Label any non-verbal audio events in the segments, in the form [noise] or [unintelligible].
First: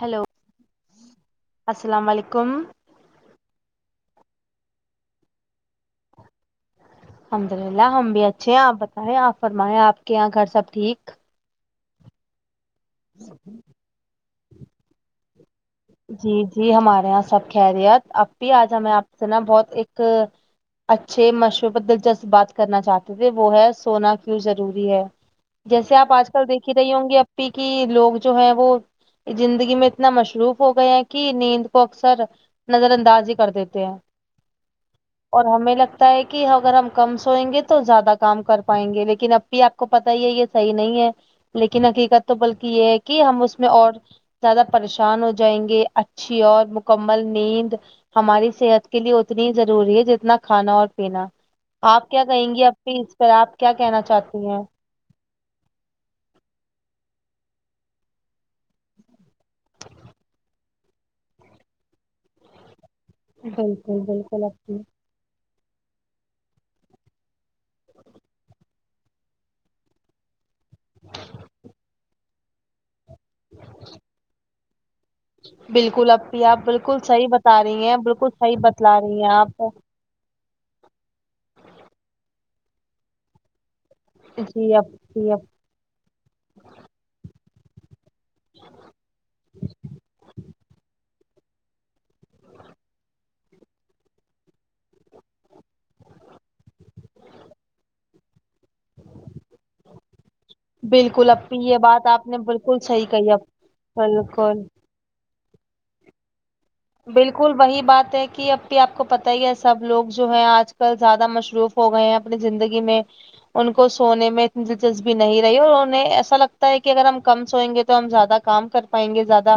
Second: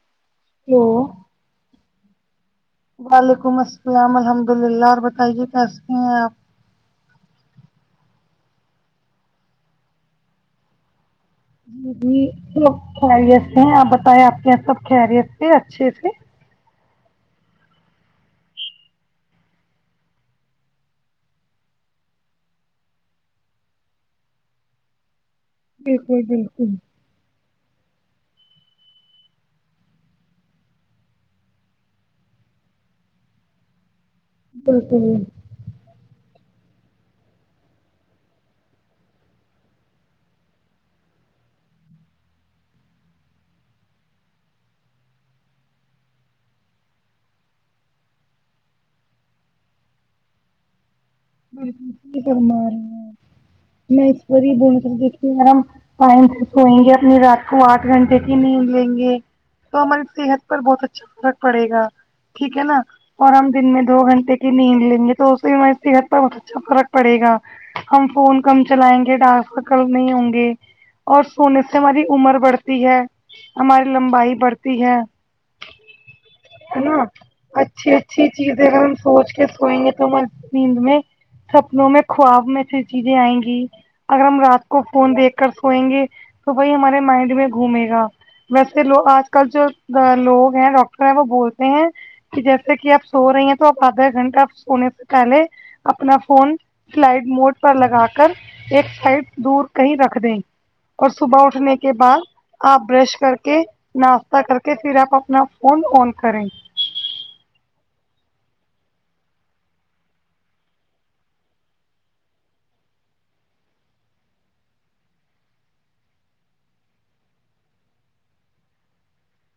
hello hello السلام علیکم وعلیکم السلام الحمد اللہ اور بتائیے کیسے ہیں آپ الحمد للہ ہم بھی اچھے ہیں آپ بتائیں آپ فرمائےیں آپ کے یہاں گھر سب ٹھیک جی جی سب خیریت سے ہیں آپ بتائےیں آپ کے یہاں سب خیریت سے اچھے سے جی جی ہمارے یہاں سب خیریت اب بھی آج ہمیں آپ سے نا بہت ایک اچھے مشہور پر دلچسپ بات کرنا چاہتے تھے وہ ہے سونا کیوں ضروری ہے جیسے آپ بالکل آج کل بالکل دیکھی رہی ہوں گی کہ لوگ جو ہے وہ زندگی میں اتنا مشروف ہو گئے ہیں کہ نیند کو اکثر نظر انداز ہی کر دیتے ہیں بالکل اور ہمیں لگتا ہے کہ اگر ہم کم سوئیں گے تو زیادہ کام کر پائیں گے لیکن اب بھی آپ کو پتا ہی ہے یہ صحیح نہیں ہے لیکن حقیقت تو بلکہ یہ ہے کہ ہم اس میں اور زیادہ پریشان ہو جائیں گے اچھی اور مکمل نیند ہماری صحت کے لیے اتنی ہی ضروری ہے جتنا کھانا اور پینا بالکل آپ سہی کیا کہیں فرما گی رہی اپی اس پر آپ کیا کہنا ہے چاہتی ہیں اپ [unintelligible] ہم ٹائم سے سوئیں گے اپنی رات کو آٹھ گھنٹے کی نیند لیں گے تو ہماری صحت پر بہت اچھا فرق پڑے گا ٹھیک ہے نا اور ہم دن میں دو بالکل گھنٹے بالکل کی نیند اپی لیں گے تو اس سے بھی ہماری صحت پر بہت اچھا فرق پڑے گا ہم فون کم چلائیں گے ڈارک سرکل نہیں ہوگیں اور سونے سے ہماری عمر بڑھتی ہے ہماری لمبائی بڑھتی ہے بالکل اپی آپ ہے بالکل نا صحیح بتا رہی اچھی ہیں بالکل اچھی صحیح چیزیں اگر ہم بتلا رہی سوچ ہیں کے آپ سوئیں گے تو م نیند میں سپنوں میں خواب میں سے چیزیں آئیں گی اگر ہم رات جی کو فون اپی دیکھ کر سوینگیں تو وہی ہمارے مائنڈ میں گھومے گا ویسے لو آج کل جو لوگ ہیں ڈاکٹر ہیں وہ بول کہ جیسے کہ آپ سو رہی ہیں تو آپ آدھا گھنٹہ سونے سے پہلے اپنا فون سلائڈ موڈ پر لگا کر ایک سائڈ دور کہیں رکھ دیں اور بالکل صبح اپی اٹھنے یہ کے بات بعد آپ نے بالکل آپ صحیح برش کہی کر اب کے ناشتہ کر بالکل کے پھر آپ اپنا فون آن کریں بالکل وہی بات ہے کہ آپپی آپ کو پتا ہی ہے سب لوگ جو ہے آج کل زیادہ مصروف ہو گئے ہیں اپنی زندگی میں ان کو سونے میں اتنی دلچسپی نہیں رہی اور انہیں ایسا لگتا ہے کہ اگر ہم کم سوئیں گے تو ہم زیادہ کام کر پائیں گے زیادہ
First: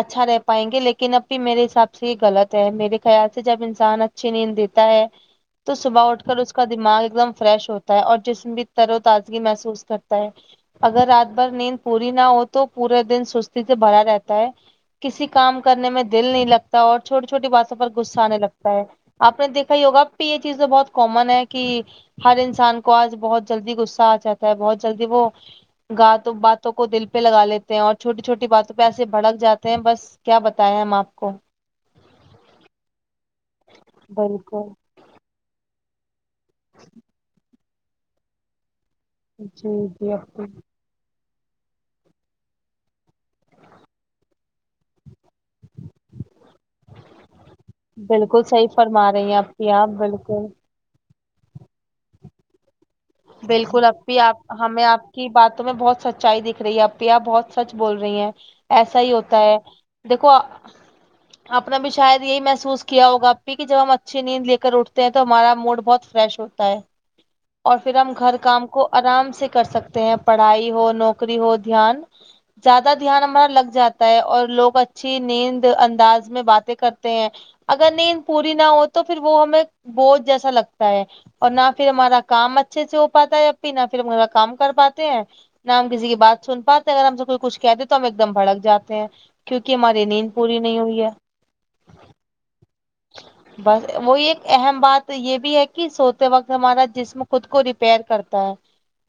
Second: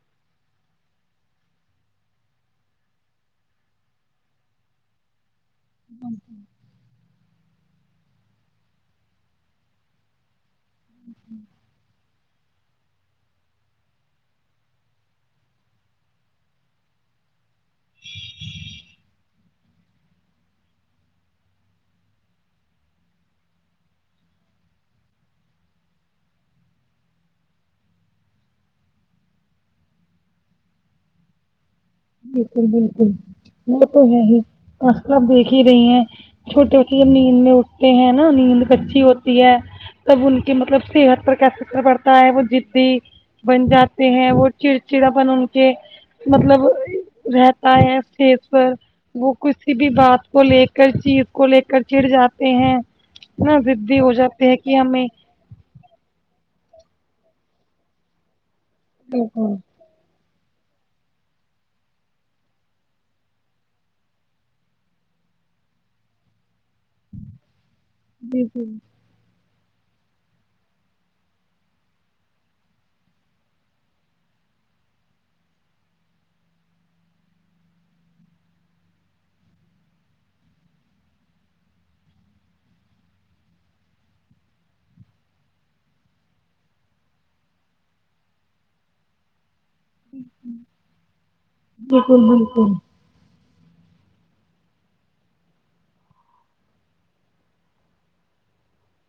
اچھا رہ پائیں گے لیکن اب میرے حساب سے یہ غلط ہے میرے خیال سے جب انسان اچھی نیند دیتا ہے تو صبح اٹھ کر اس کا دماغ ایک دم فریش ہوتا ہے اور جسم بھی تر و تازگی محسوس کرتا ہے اگر رات بھر نیند پوری نہ ہو تو پورے دن سستی سے بھرا رہتا ہے کسی کام کرنے میں دل نہیں لگتا اور چھوٹی چھوٹی باتوں پر غصہ آنے لگتا ہے آپ نے دیکھا ہی ہوگا آپپی یہ چیز بہت کامن ہے کہ ہر انسان کو آج بہت جلدی غصہ آ جاتا ہے بہت جلدی وہ گات باتوں کو دل پہ لگا لیتے ہیں اور چھوٹی چھوٹی باتوں پہ ایسے بھڑک جاتے ہیں بس کیا بتائے ہم آپ کو بالکل بالکل وہ تو ہے ہی بالکل [unintelligible] اص کلب دیکھ ہی رہی ہیں چھوٹے بچے جب نیند میں اٹھتے ہیں نا نیند کچی ہوتی ہے جی جی تب ان اپی کے مطلب صحت پر کیسےکر پڑتا ہے وہ جدی بن جاتے ہیں وہ چڑچڑاپن ان کے مطلب رہ [unintelligible] بالکل اسز صحیح پر فرما رہی وہ ہیں اپی کسی آپ بھی بات کو بالکل لے کرچیز کو لے کر چڑ جاتے ہیں نا بالکل ضدی ہو اپپی بھی آپ جاتے ہیں کہ ہمیں آپ کی باتوں میں بہت سچ اوچائی دکھ رہی ہے ا پیی بہت سچ بول رہی ہیں ایسا ہی ہوتا بالکل ہے دیکھو آپ نے بھی شاید یہی محسوس کیا ہوگا آپ کی کہ جب ہم اچھی نیند لے کر اٹھتے ہیں تو ہمارا موڈ بہت فریش ہوتا ہے اور پھر ہم گھر بالکل کام کو آرام سے کر سکتے ہیں پڑھائی ہو نوکری ہو دھیان زیادہ دھیان ہمارا لگ جاتا ہے اور لوگ اچھی نیند انداز میں باتیں کرتے ہیں اگر نیند پوری نہ ہو تو پھر وہ ہمیں بہت جیسا لگتا ہے اور نہ پھر ہمارا کام اچھے سے ہو پاتا ہے اب بھی نہ پھر ہما کام کر پاتے ہیں ن ہم کسی کی بات سن پاتے ہیں اگر ہم سے کوئی کچھ کہتے تو ہم ایک دم بھڑک جاتے ہیں کیونکہ ہماری نیند پوری نہیں ہوئی ہے بالکل بالکل بس وہی ایک اہم بات یہ بھی ہے کہ سوتے وقت ہمارا جسم خود کو ریپیئر کرتا ہے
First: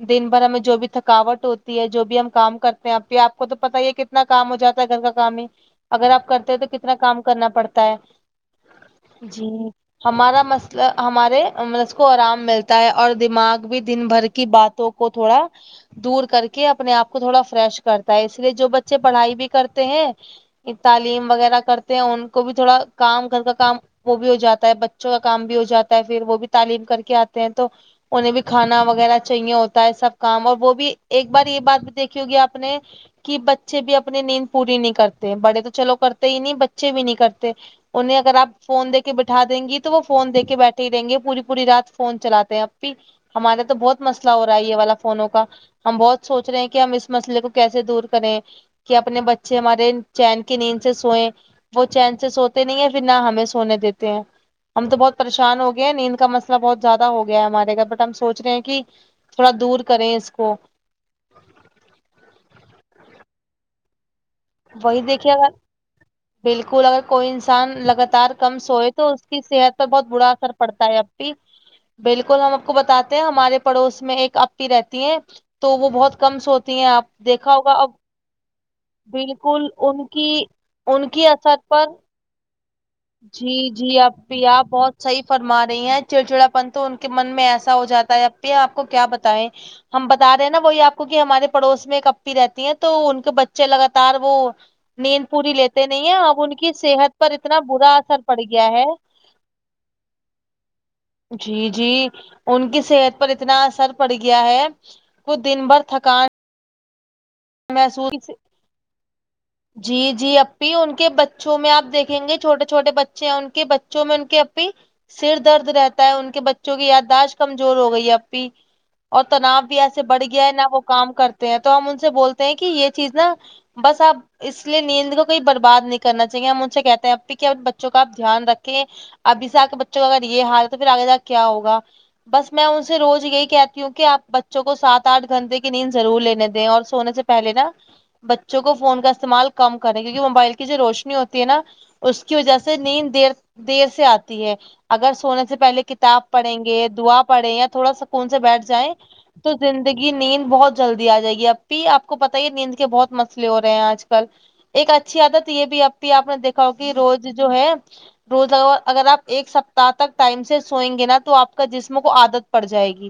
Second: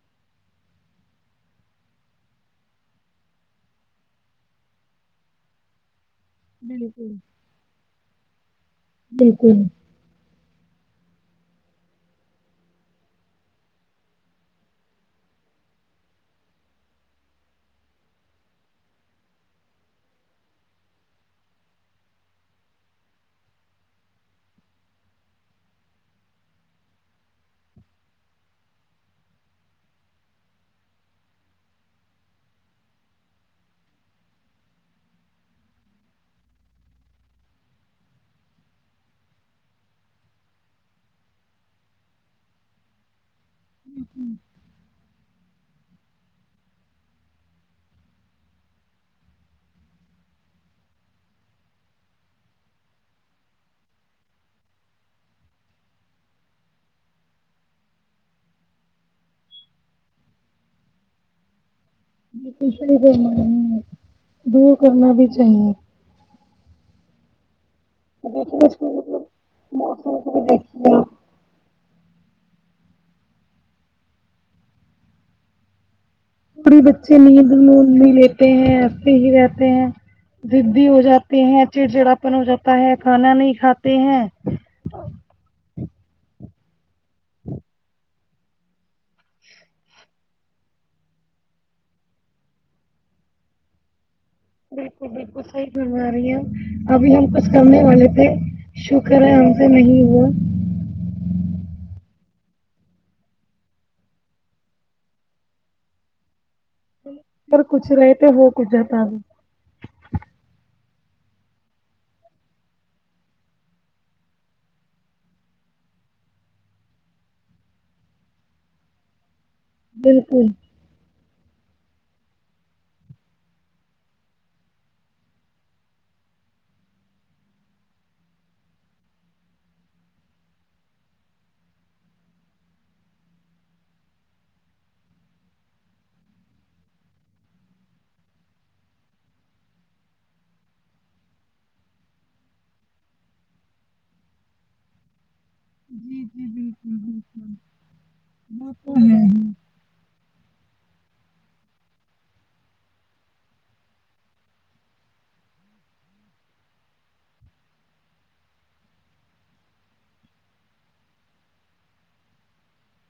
دن بھر ہمیں جو بھی تھکاوٹ ہوتی ہے جو بھی ہم کام کرتے ہیں ایپی آپ کو تو پت ہی ہے ک کتنا کام ہو جاتا ہے گھر کا کام ہی اگر آپ کرتے ہیں تو کتنا بالکل کام کرنا پڑتا ہے جی بالکل ہمارا مسلہ ہمارے م کو آرام ملتا ہے اور دماغ بھی دن بھر کی باتوں کو کو تھوڑا دور کر کے اپنے آپ کو تھوڑا فریش کرتا ہے اس لیے جو بچے پڑھائی بھی کرتے ہیں تعلیم وغیرہ کرتے ہیں ان کو بھی تھوڑا کام گھر کا کام وہ بھی ہو جاتا ہے بچوں کا کام بھی ہو جاتا ہے پھر وہ بھی تعلیم کر کے آتے ہیں تو انہیں بھی کھانا وغیرہ چاہیے ہوتا ہے سب کام اور وہ بھی ایک بار یہ بات بھی دیکھی ہوگی آپ نے کہ بچے بھی اپنی نیند پوری نہیں کرتے بڑے تو چلو کرتے ہی نہیں بچے بھی نہیں کرتے انہیں اگر آ فون دی کے بیٹھا دیں گی تو وہ فون دے کے بیٹھے ہی رہیں گے پوری پوری رات فون چلاتے ہیں ایپی ہمارے تو بہت مسئلہ ہو رہا ہے یہ والا فونوں کا ہم بہت سوچ رہے ہیں کہ ہم اس مسئلے کو کیسے دور کریں کہ اپنے بچے ہمارے چین کی نیند سے سوئے وہ چین سے سوتے نہیں ہے پھر نہ ہمیں سونے دیتے ہیں ہم تو بہت پریشان ہو گیا ہیں نیند کا مسئلہ بہت زیادہ ہو گیا ہے ہمارے گھر بٹ ہم سوچ رہے ہیں کہ تھوڑا دور کریں اس کو ج کش م [unintelligible] وہی دیکھیے اگر بالکل اگر کوئی انسان لگت تار کم دیکھیے سوئے میں تو مطلب اس کی صحت پر بہت ساری برا چیزیں اثر پڑتا دیکھیے ہے اب آپ پی بالکل ہم آپ کو بتاتے ہیں ہمارے پڑوس میں ایک اپی رہتی ہیں تو وہ بہت کم سوتی تھوڑی ہیں آپ بچے نیند دیکھا ہوگا اب نوند نہیں لیتے ایسے ہی بالکل رہتے ہیں ان کی زدی ہو ان کی جاتی اثر ہیں پر چڑچڑاپن ہو جاتا ہے کھانا جی نہیں جی کھاتے ہیں اپی آپ بہت صح فرما رہی ہیں چڑچڑا پن تو ان کے من میں ایسا ہو جاتا ہے اب بھی آپ کو کیا بتائیں ہم بتا رہے ہیں نا وہی آپ کو کہ ہمارے پڑوس میں ایک اپپی رہتی ہیں تو ان کے بچے لگاتار وہ بالکل نیند بالکل پوری صحیح لیتے نہیں ہیں اب ان کی صحت پر اتنا سنے برا والے اثر تھے پڑ گیا شکر ہے ہم سے نہیں ہوا جی جی ان کی صحت پر اتنا اثر پڑ گیا ہے وہ دن بھر تھکان پر کچھ رہے تو محسوس ہو کھ [unintelligible] جی جی اپی ان کے بچوں میں آ دیکھیں گے چھوٹے چھوٹے بچے ہیں ان کے بچوں میں ان کے اپی سر درد رہتا ہے ان کے بچوں کی یادداشت کمزور ہو گئی ہے اپی اور تناؤ ایسے بڑھ گیا بالکل ہے نہ وہ کام کرتے ہیں تو ہم ان سے بولتے ہیں کہ یہ چیز نا بس آپ اس لیے نیند کو کوئی برباد نہیں کرنا چاہیے ہم مجھ سے کہتے ہیں ایپی کہ اپنے بچوں کا آپ دھیان رکھیں ابھی سے آپ کے بچوں کو اگر یہ ہال تو پھر آگے جاکے کیا ہوگا بس میں ان سے روز یہی کہتی ہوں کہ آپ بچوں کو سات اٹھ گھنٹے کی نیند ضرور لینے دیں اور سونے سے پہلے نا بچوں کو فون کا استعمال کم کریں کیونکہ موبائل کی جو روشنی ہوتی ہے نا اس کی وجہ سے نیند دیر دیر سے آتی ہے اگر سونے سے پہلے کتاب پڑیں گے دعا پڑے یا تھوڑا سکون سے بیٹھ جائیں تو زندگی نیند بہت جلدی آ جائے گی ایپی آپ کو کو پت یہ نیند کے بہت مسلئے ہو رہے ہیں آج کل ایک اچھی عادت یہ بھی اب بھی اپی نے دیکھا ہو کہ روز جو ہے روزہ اگر آپ ایک سپتاہ تک ٹائم سے سوئیں گے نا تو آپ کا جسم کو عادت پڑ جائے گی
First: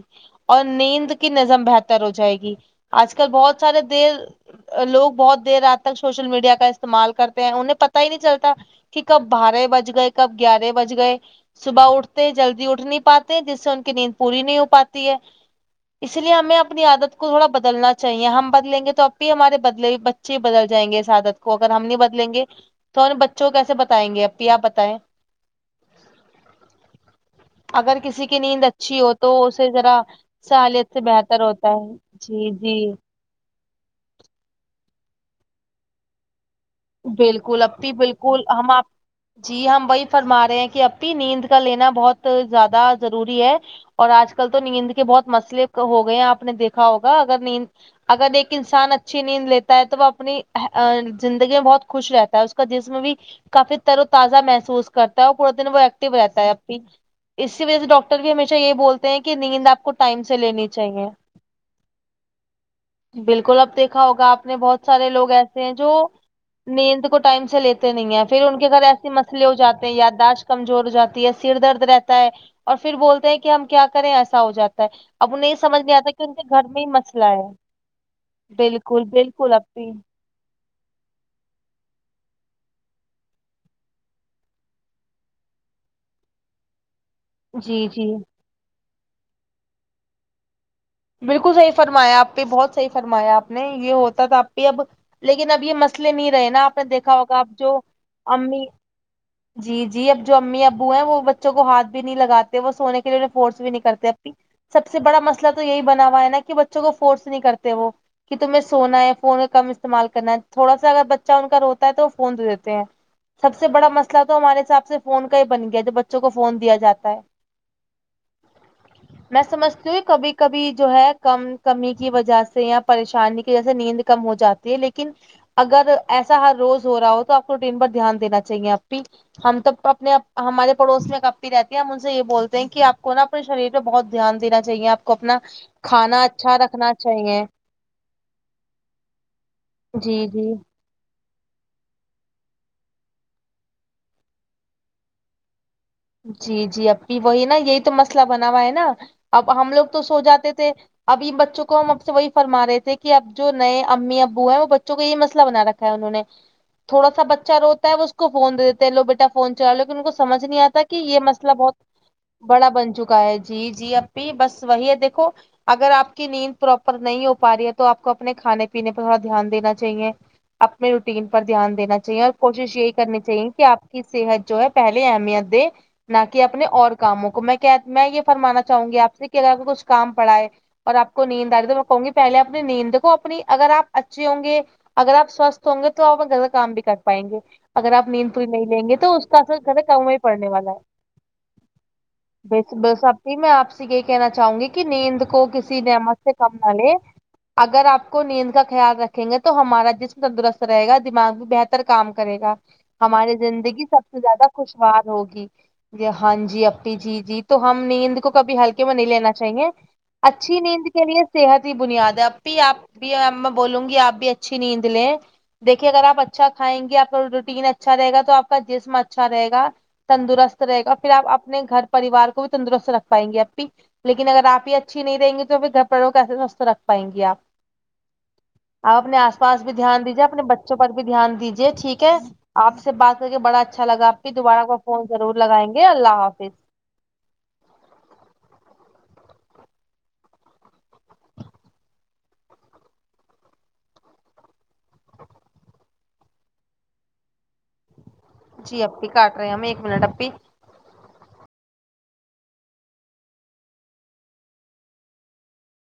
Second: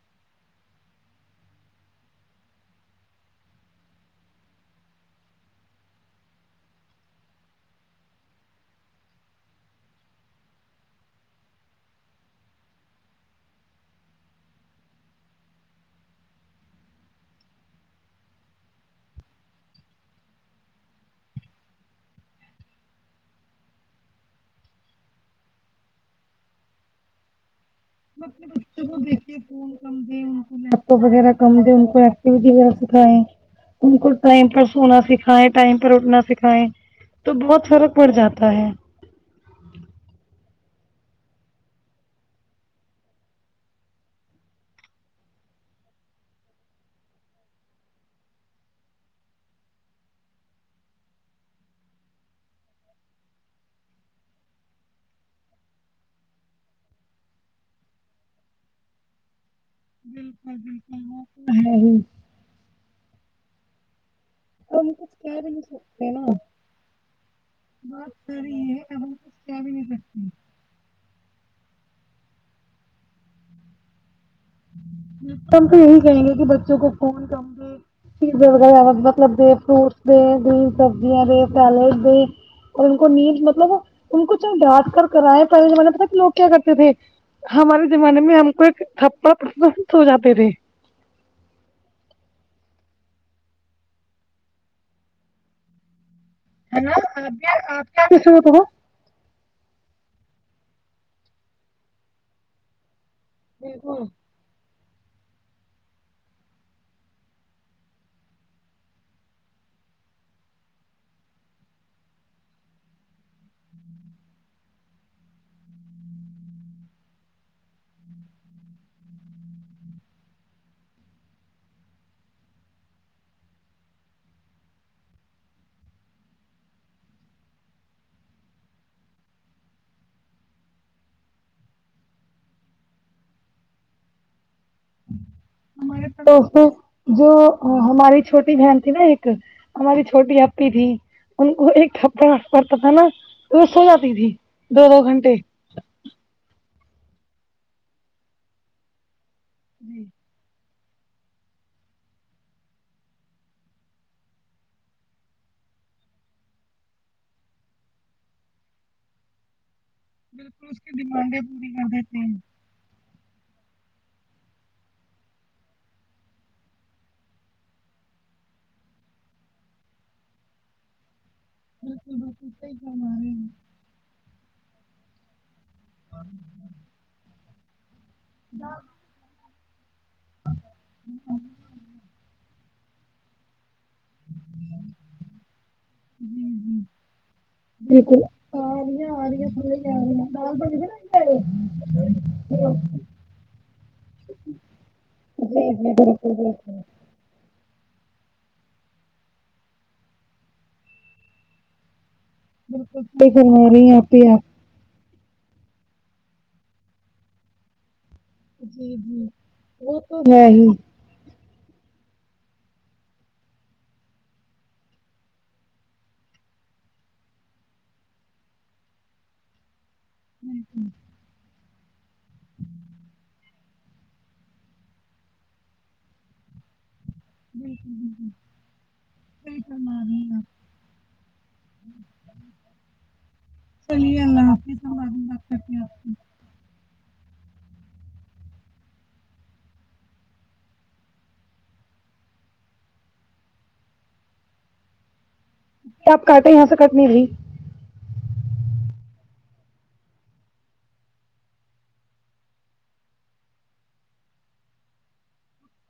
اور نیند کی نظم بہتر ہو جائے گی آج کل بہت سارے دیر لوگ بہت دیر رات تک سوشل میڈیا کا استعمال کرتے ہیں انہیں پتا ہی نہیں چلتا کہ کب بارہ بج گئے کب گیارہ بج گئے صبح اٹھتے جلدی اٹھ نہیں پاتے جس سے ان کی نیند پوری نہیں ہو پاتی ہے اس لیے ہمیں اپنی عادت کو تھوڑا بدلنا چاہیے ہم بدلیں گے تو آپی ہمارے بدلے بچے بدل جائیں گے اس عادت کو اگر ہم نہیں بدلیں گے تو ہم بچوں کیسے بتائیں گے ایپی اپ بتائے اگر ہم کسی کی اپنے نیند بچوں کو اچھی ہو تو دیکھیے اسے فون ذرا کم دیں سہالت سے بہتر ہوتا ہے جی سیدھی راہ جی سکھائیں ان کو ٹائم پر سونا سکھائے ٹائم پر اٹنا سکھائائے بالکل ایپی بالکل ہم آپ جی ہم وہی فرما رہے ہیں کہ ایپی نیند کا لینا بہت زیادہ ضروری ہے اور آج کل تو نیند کے بہت مسئل ہو گئے ہیں آپ نے دیکھا ہوگا اگر نیند اگر ایک انسان اچھی نیند لیتا ہے تو وہ اپنی میں بہت خوش رہتا ہے اس کا جسم بھی کافی تر و تازہ محسوس کرتا ہے اور پورا دن وہ ایکٹو رہتا ہے ایپی اسی وجہ سے ڈاکٹر بھی ہمیشہ یہ بولتے ہیں کہ نیند آپ کو ٹائم سے لینی چاہیے ہے ہی بالکل اب دیکھا ہوگا آپ نے بہت اب ہم سارے کچھ لوگ کہہ بھی نہیں ایسے ہیں جو سکتے نا نیند کو ٹائم سے لیتے بات نہیں ہیں پھر ان ساری کے ہے گھر اب ایسے ہم کچھ مسئلے ہو کہہ بھی نہیں جاتے ہیں سکتے یاداشت کمزور ہو جاتی ہے سر درد رہتا ہے اور پھر بولتے ہیں کہ ہم کیا کریں ایسا ہو جاتا ہے اب انہیں تو سمجھ یہ نہیں ہی آتا کہیں ان گے کہ کے گھر بچوں میں ہی کو مسئلہ فون کم ہے چیز وغیر بالکل مطلب بالکل اپی فروٹس دے ہری سبزیا دے سلاد دے اور ان کو نیند مطلب ان کو چند ڈھانٹ کر کراائے پہلے زمانہ تھا کہ لوگ کیا کرتے تھے جی ہمارے جی زمانے میں ہم کو ایک تھپا ہو [unintelligible] جاتے تھے بالکل صحیح فرمایا آپی بہت صحیح فرمایا آپ نے یہ ہوتا تھا آپی اب لیکن اب یہ اس لیے نہیں رہے نا آپ ہے نے دیکھا ہوگا بھی آپ جو کیا سوت ہو امی جی جی اب جو امی ابو ہیں وہ بچوں کو ہاتھ بھی نہیں لگاتے وہ سونے کے لیے فورس بھی نہیں کرتے اپی سب سے بڑا مسئلہ تو یہی بنا ہوا ہے نا کہ بچوں کو فورس نہیں کرتے وہ کہ تمہیں سونا ہے فون کا کم استعمال کرنا ہے تھوڑا سا اگر بچہ ان کا روتا ہے تو وہ فون دے دیتے ہیں سب سے بڑا مسئلہ تو ہمارے حساب سے فون کا ہی بن گیا ہے جو بچوں کو فون دیا جاتا ہے میں سمجھتی ہوں کبھی کبھی جو ہے کم کمی کی وجہ سے یا پریشانی کی وجہ سے نیند کم ہو جاتی ہے لیکن اگر ایسا ہر روز ہو رہا ہو تو آپ کو روٹین پر دھیان دینا چاہیے آپ ہم تو اپنے ہمارے پڑوس میں اپی رہتی ہیں ہم ان سے یہ بولتے ہیں کہ آپ کو نا نے شریر پہ بہت دھیان دین چاہیے کو اپنا ہمارے کھانا اچھا تو رکھنا جو چاہیے ہماری چھوٹی بہن تھی نا ایک ہماری جی چھوٹی جی آپی تھی ان کو ایک ھپا پڑتا تھا نا وہ سو جاتی تھی دو دو گھنٹے جی جی اب بھی وہی نا یہی تو مسئلہ بنا ہوا ہے نا اب ہم لوگ تو سو جاتے تھے ابھی بچوں کو ہم اب سے وہی فرما رہے تھے کہ اب جو نئے امی ابو ہیں وہ بچوں کو یہ مسئلہ بنا رکھا انہوں نے تھوڈا سا بچہ روتا ہے وہ اس کو فون د دیتے لو بیٹا فون چلا لو ان کو سمجھ نہیں آتا کہ یہ مسئلہ بہت بڑا بن چکا ہے جی جی آپی بس وہی ہے دیکھو اگر آپ کی نیند پراپر نہیں ہو پا رہی ہے تو آپ کو اپنے کھانے پینے پہ تھوڑا دھیان دینا چاہیے اپنے روٹین پر دھیان دینا چاہیے اور کوشش یہی کرنی چاہیے کہ آپ صحت جو ہے پہلے اہمیت دے نہ کہ اپنے اور کاموں کو میں کیا میں یہ فرمانا چاہوں گی آپ سے کہ اگر کچھ کام پڑ ہے اور آپ کو نیند آئے تو گی پہلے اپنی نیند د کو اپنی اگر آپ اچھے ہوں گے اگر آپ سوستھ ہوں گے تو آپنا کام بھی کر پائیں گے اگر آپ بالکل نیند پوری نہیں لیں گے تو اس کا اثر زیادہ کم ہی پڑنے والا ہے بس بس اپھی میں آپ سے یہ کہنا چاہوں گی کہ نیند کو جی کسی جی نعمت سے بالکل کم نہ لے اگر آپ کو نیند کا خیال رکھیں گے تو ہمارا جسم تندرست رہے گا دماغ بھی بہتر کام کرے گا صحیح ہمارے فرما زندگی رہی ہیں سب آپ سے ہی زیادہ آپ خوشوار ہوگی ج ہاں جی اپی جی جی تو ہم نیند کو کبھی ہلکے میں نہیں لینا چاہیے وہ تو ہے اچھی ہی نیند اس کے لیے صحت ہی بنیاد ہے اب پھی آپ بھی میں بولوں گی آپ بھی اچھی نیند لیں دیکھیے اگر آپ اچھا کھائیں گے آپ کا روٹین اچھا رہےا تو آپ کا جسم اچھا رہےگا تندروست رہے گا پھر آپ اپنے گھر پریوار کو بھی تندرست رکھ پائیں گے اب اپی لیکن اگر آپ یہ اچھی نہیں رہیں گی تو پھر گھر پروں کو کیسے سوست رکھ پائیں گی آپ اپنے آس پاس بھی دھیان دیجیے اپنے بچے بچے ں پر بھی دھیان دیجیے ٹھیک ہے آپ سے بات کر کے بڑا اچھا لگا آپ بھی دوبارہ کو فون ضرور لگائیں گے اللہ حافظ تو آپ کاٹیں یہاں سے کٹنی بھی جی آپی کاٹ رہے ہیں میں ایک منٹ اپپی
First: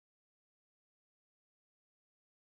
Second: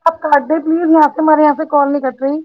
آپ کا دے پلیز یہاںس سے مارے یہاں سے کال نہیں کٹ رہی